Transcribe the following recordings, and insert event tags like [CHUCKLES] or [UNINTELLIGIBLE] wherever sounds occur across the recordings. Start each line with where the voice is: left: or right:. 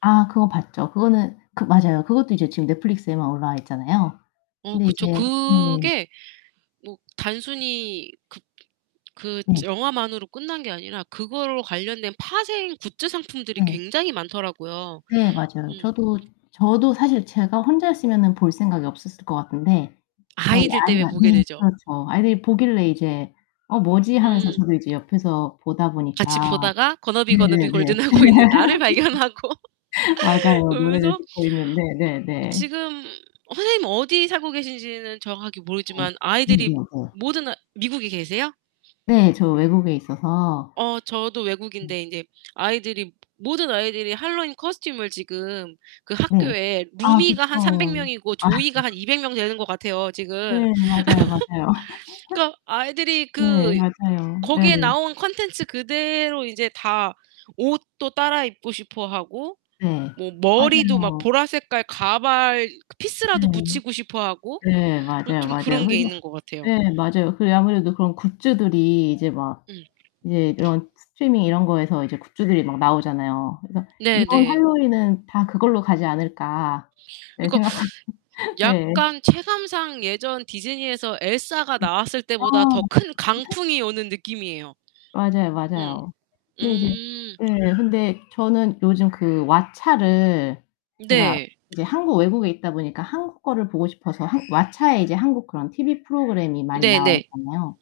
left: 아 그건 봤죠. 그거는 그 맞아요. 그것도 이제 지금 Netflix에만 올라와 있잖아요.
right: 어
left: 근데
right: 그쵸.
left: 이제 네.
right: 그게 뭐 단순히 그 그
left: 네.
right: 영화만으로 끝난 게 아니라 그거 관련된 파생 굿즈 상품들이
left: 네.
right: 굉장히 많더라고요.
left: 네, 맞아요.
right: 음.
left: 저도 저도 사실 제가 혼자였으면은 볼 생각이 없었을 것 같은데 저희
right: 아이들 땜에
left: 아이가
right: 보게
left: 네
right: 되죠.
left: 그렇죠. 아이들이 보길래 이제 '어, 뭐지?' 하면서
right: 음.
left: 저도 이제 옆에서 보다
right: 같이
left: 보니까
right: 보다가 Gonna be, gonna be
left: 네네네
right: golden 하고 있는 나를 발견하고.
left: [LAUGHS] 맞아요. 노래를
right: 그러면서 어
left: 듣고 있는데 네네.
right: 지금 선생님 어디 살고 계신지는 정확하게
left: 네.
right: 모르겠지만 아이들이
left: 네네네.
right: 모든 미국에 계세요?
left: 네. 저 외국에 있어서
right: 어 저도
left: 음.
right: 외국인데 이제 아이들이 모든 아이들이 핼러윈 코스튬을 지금 그
left: 네.
right: 학교에
left: 아
right: 루미가 한 300
left: 그쵸.
right: 명이고
left: 아
right: 조이가 한
left: 맞아요.
right: 200 명 되는 것 같아요 지금.
left: 네, 맞아요, 맞아요.
right: [CHUCKLES] 그러니까
left: [LAUGHS]
right: 아이들이
left: 네,
right: 그
left: 맞아요. 네.
right: 거기에 나온 콘텐츠 그대로 이제 다 옷도 따라 입고 싶어 하고,
left: 네,
right: 뭐 머리도 막
left: 맞아요.
right: 보라 색깔 가발 피스라도
left: 네.
right: 붙이고 싶어 하고
left: 네, 맞아요,
right: 좀
left: 맞아요.
right: 그런 게
left: 홀리
right: 있는 것 같아요.
left: 네 맞아요. 그래 아무래도 그런 굿즈들이 이제 막
right: 응.
left: 이제 이런 스트리밍 이런 거에서 이제 굿즈들이 막 나오잖아요. 그래서 이번
right: 네네.
left: 핼러윈은 다 그걸로 가지 않을까 예
right: 그니까
left: 생각합니다. 네.
right: 약간 체감상 예전 디즈니에서 엘사가
left: 네.
right: 나왔을
left: 아
right: 때보다 더
left: 맞아요.
right: 큰
left: [LAUGHS]
right: 강풍이 오는 느낌이에요.
left: 맞아요,
right: 음.
left: 맞아요. 근데 이제
right: 음.
left: 예 근데 저는 요즘 그 WATCHA를 제가
right: 네.
left: 이제 한국 외국에 있다 보니까 한국 거를 보고 싶어서 한 WATCHA에 이제 한국 그런 TV 프로그램이 많이 나와
right: 네네.
left: 있잖아요.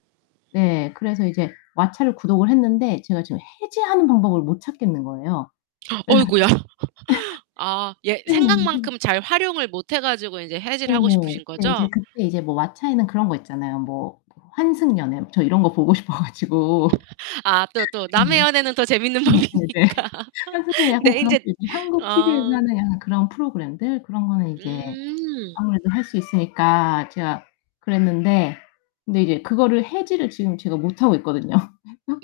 left: 네. 그래서 이제 WATCHA를 구독을 했는데 제가 지금 해지하는 방법을 못 찾겠는 거예요.
right: [GASPS]
left: 그래
right: 어이구야. [LAUGHS] 아. 예
left: 가지고 예. 네.
right: 생각만큼 잘 활용을 못해 가지고 이제 해지를
left: 네.
right: 하고 싶으신
left: 네. 이제
right: 거죠?
left: 그때 이제 뭐 WATCHA에는 그런 거 있잖아요. 뭐 환승연애 저 이런 거 보고 싶어 가지고
right: 아 또 또 남의
left: 네.
right: 연애는 더 재밌는
left: 네네네.
right: 법이니까. [LAUGHS]
left: 환승연애 약간
right: 네,
left: 그런
right: 이제
left: 삘. 한국 TV에서
right: 아.
left: 하는 약간 그런 프로그램들 그런 거는 이제
right: 음.
left: 아무래도 할 수 있으니까 제가 그랬는데 근데 이제 그거를 해지를 지금 제가 못하고 있거든요.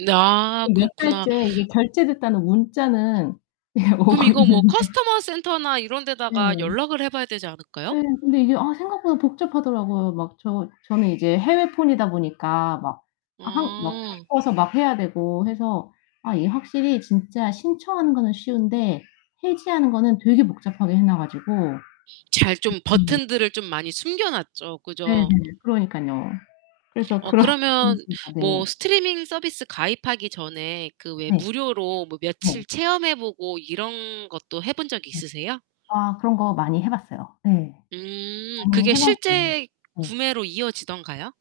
right: 아,
left: 그래서 몇
right: 그렇구나.
left: 달째 이게 결제됐다는 문자는 이게
right: 그럼
left: 오고
right: 이거 뭐
left: 있는데
right: Customer Center나 이런
left: 네.
right: 데다가 연락을 해 봐야 되지 않을까요?
left: 네. 근데 이게 아 생각보다 복잡하더라고요. 막 저 저는 이제 해외 폰이다 보니까 막 한 막
right: 음.
left: 바꿔서 막 해야 되고 해서 아 이게 확실히 진짜 신청하는 거는 쉬운데 해지하는 거는 되게 복잡하게 해놔 가지고.
right: 잘 좀
left: 음.
right: 버튼들을 좀 많이 숨겨놨죠.
left: 네네.
right: 그죠?
left: 그러니깐요. 그래서
right: 어
left: 그런
right: 그러면
left: [UNINTELLIGIBLE]
right: 뭐
left: 네.
right: 스트리밍 서비스 가입하기 전에 그 왜
left: 네.
right: 무료로 뭐
left: 네.
right: 며칠 체험해 보고 이런 것도 해 본 적이
left: 네.
right: 있으세요?
left: 아. 그런 거 많이 해 봤어요. 네.
right: 음.
left: 많이
right: 그게
left: 해 봤죠.
right: 실제
left: 네.
right: 구매로 이어지던가요?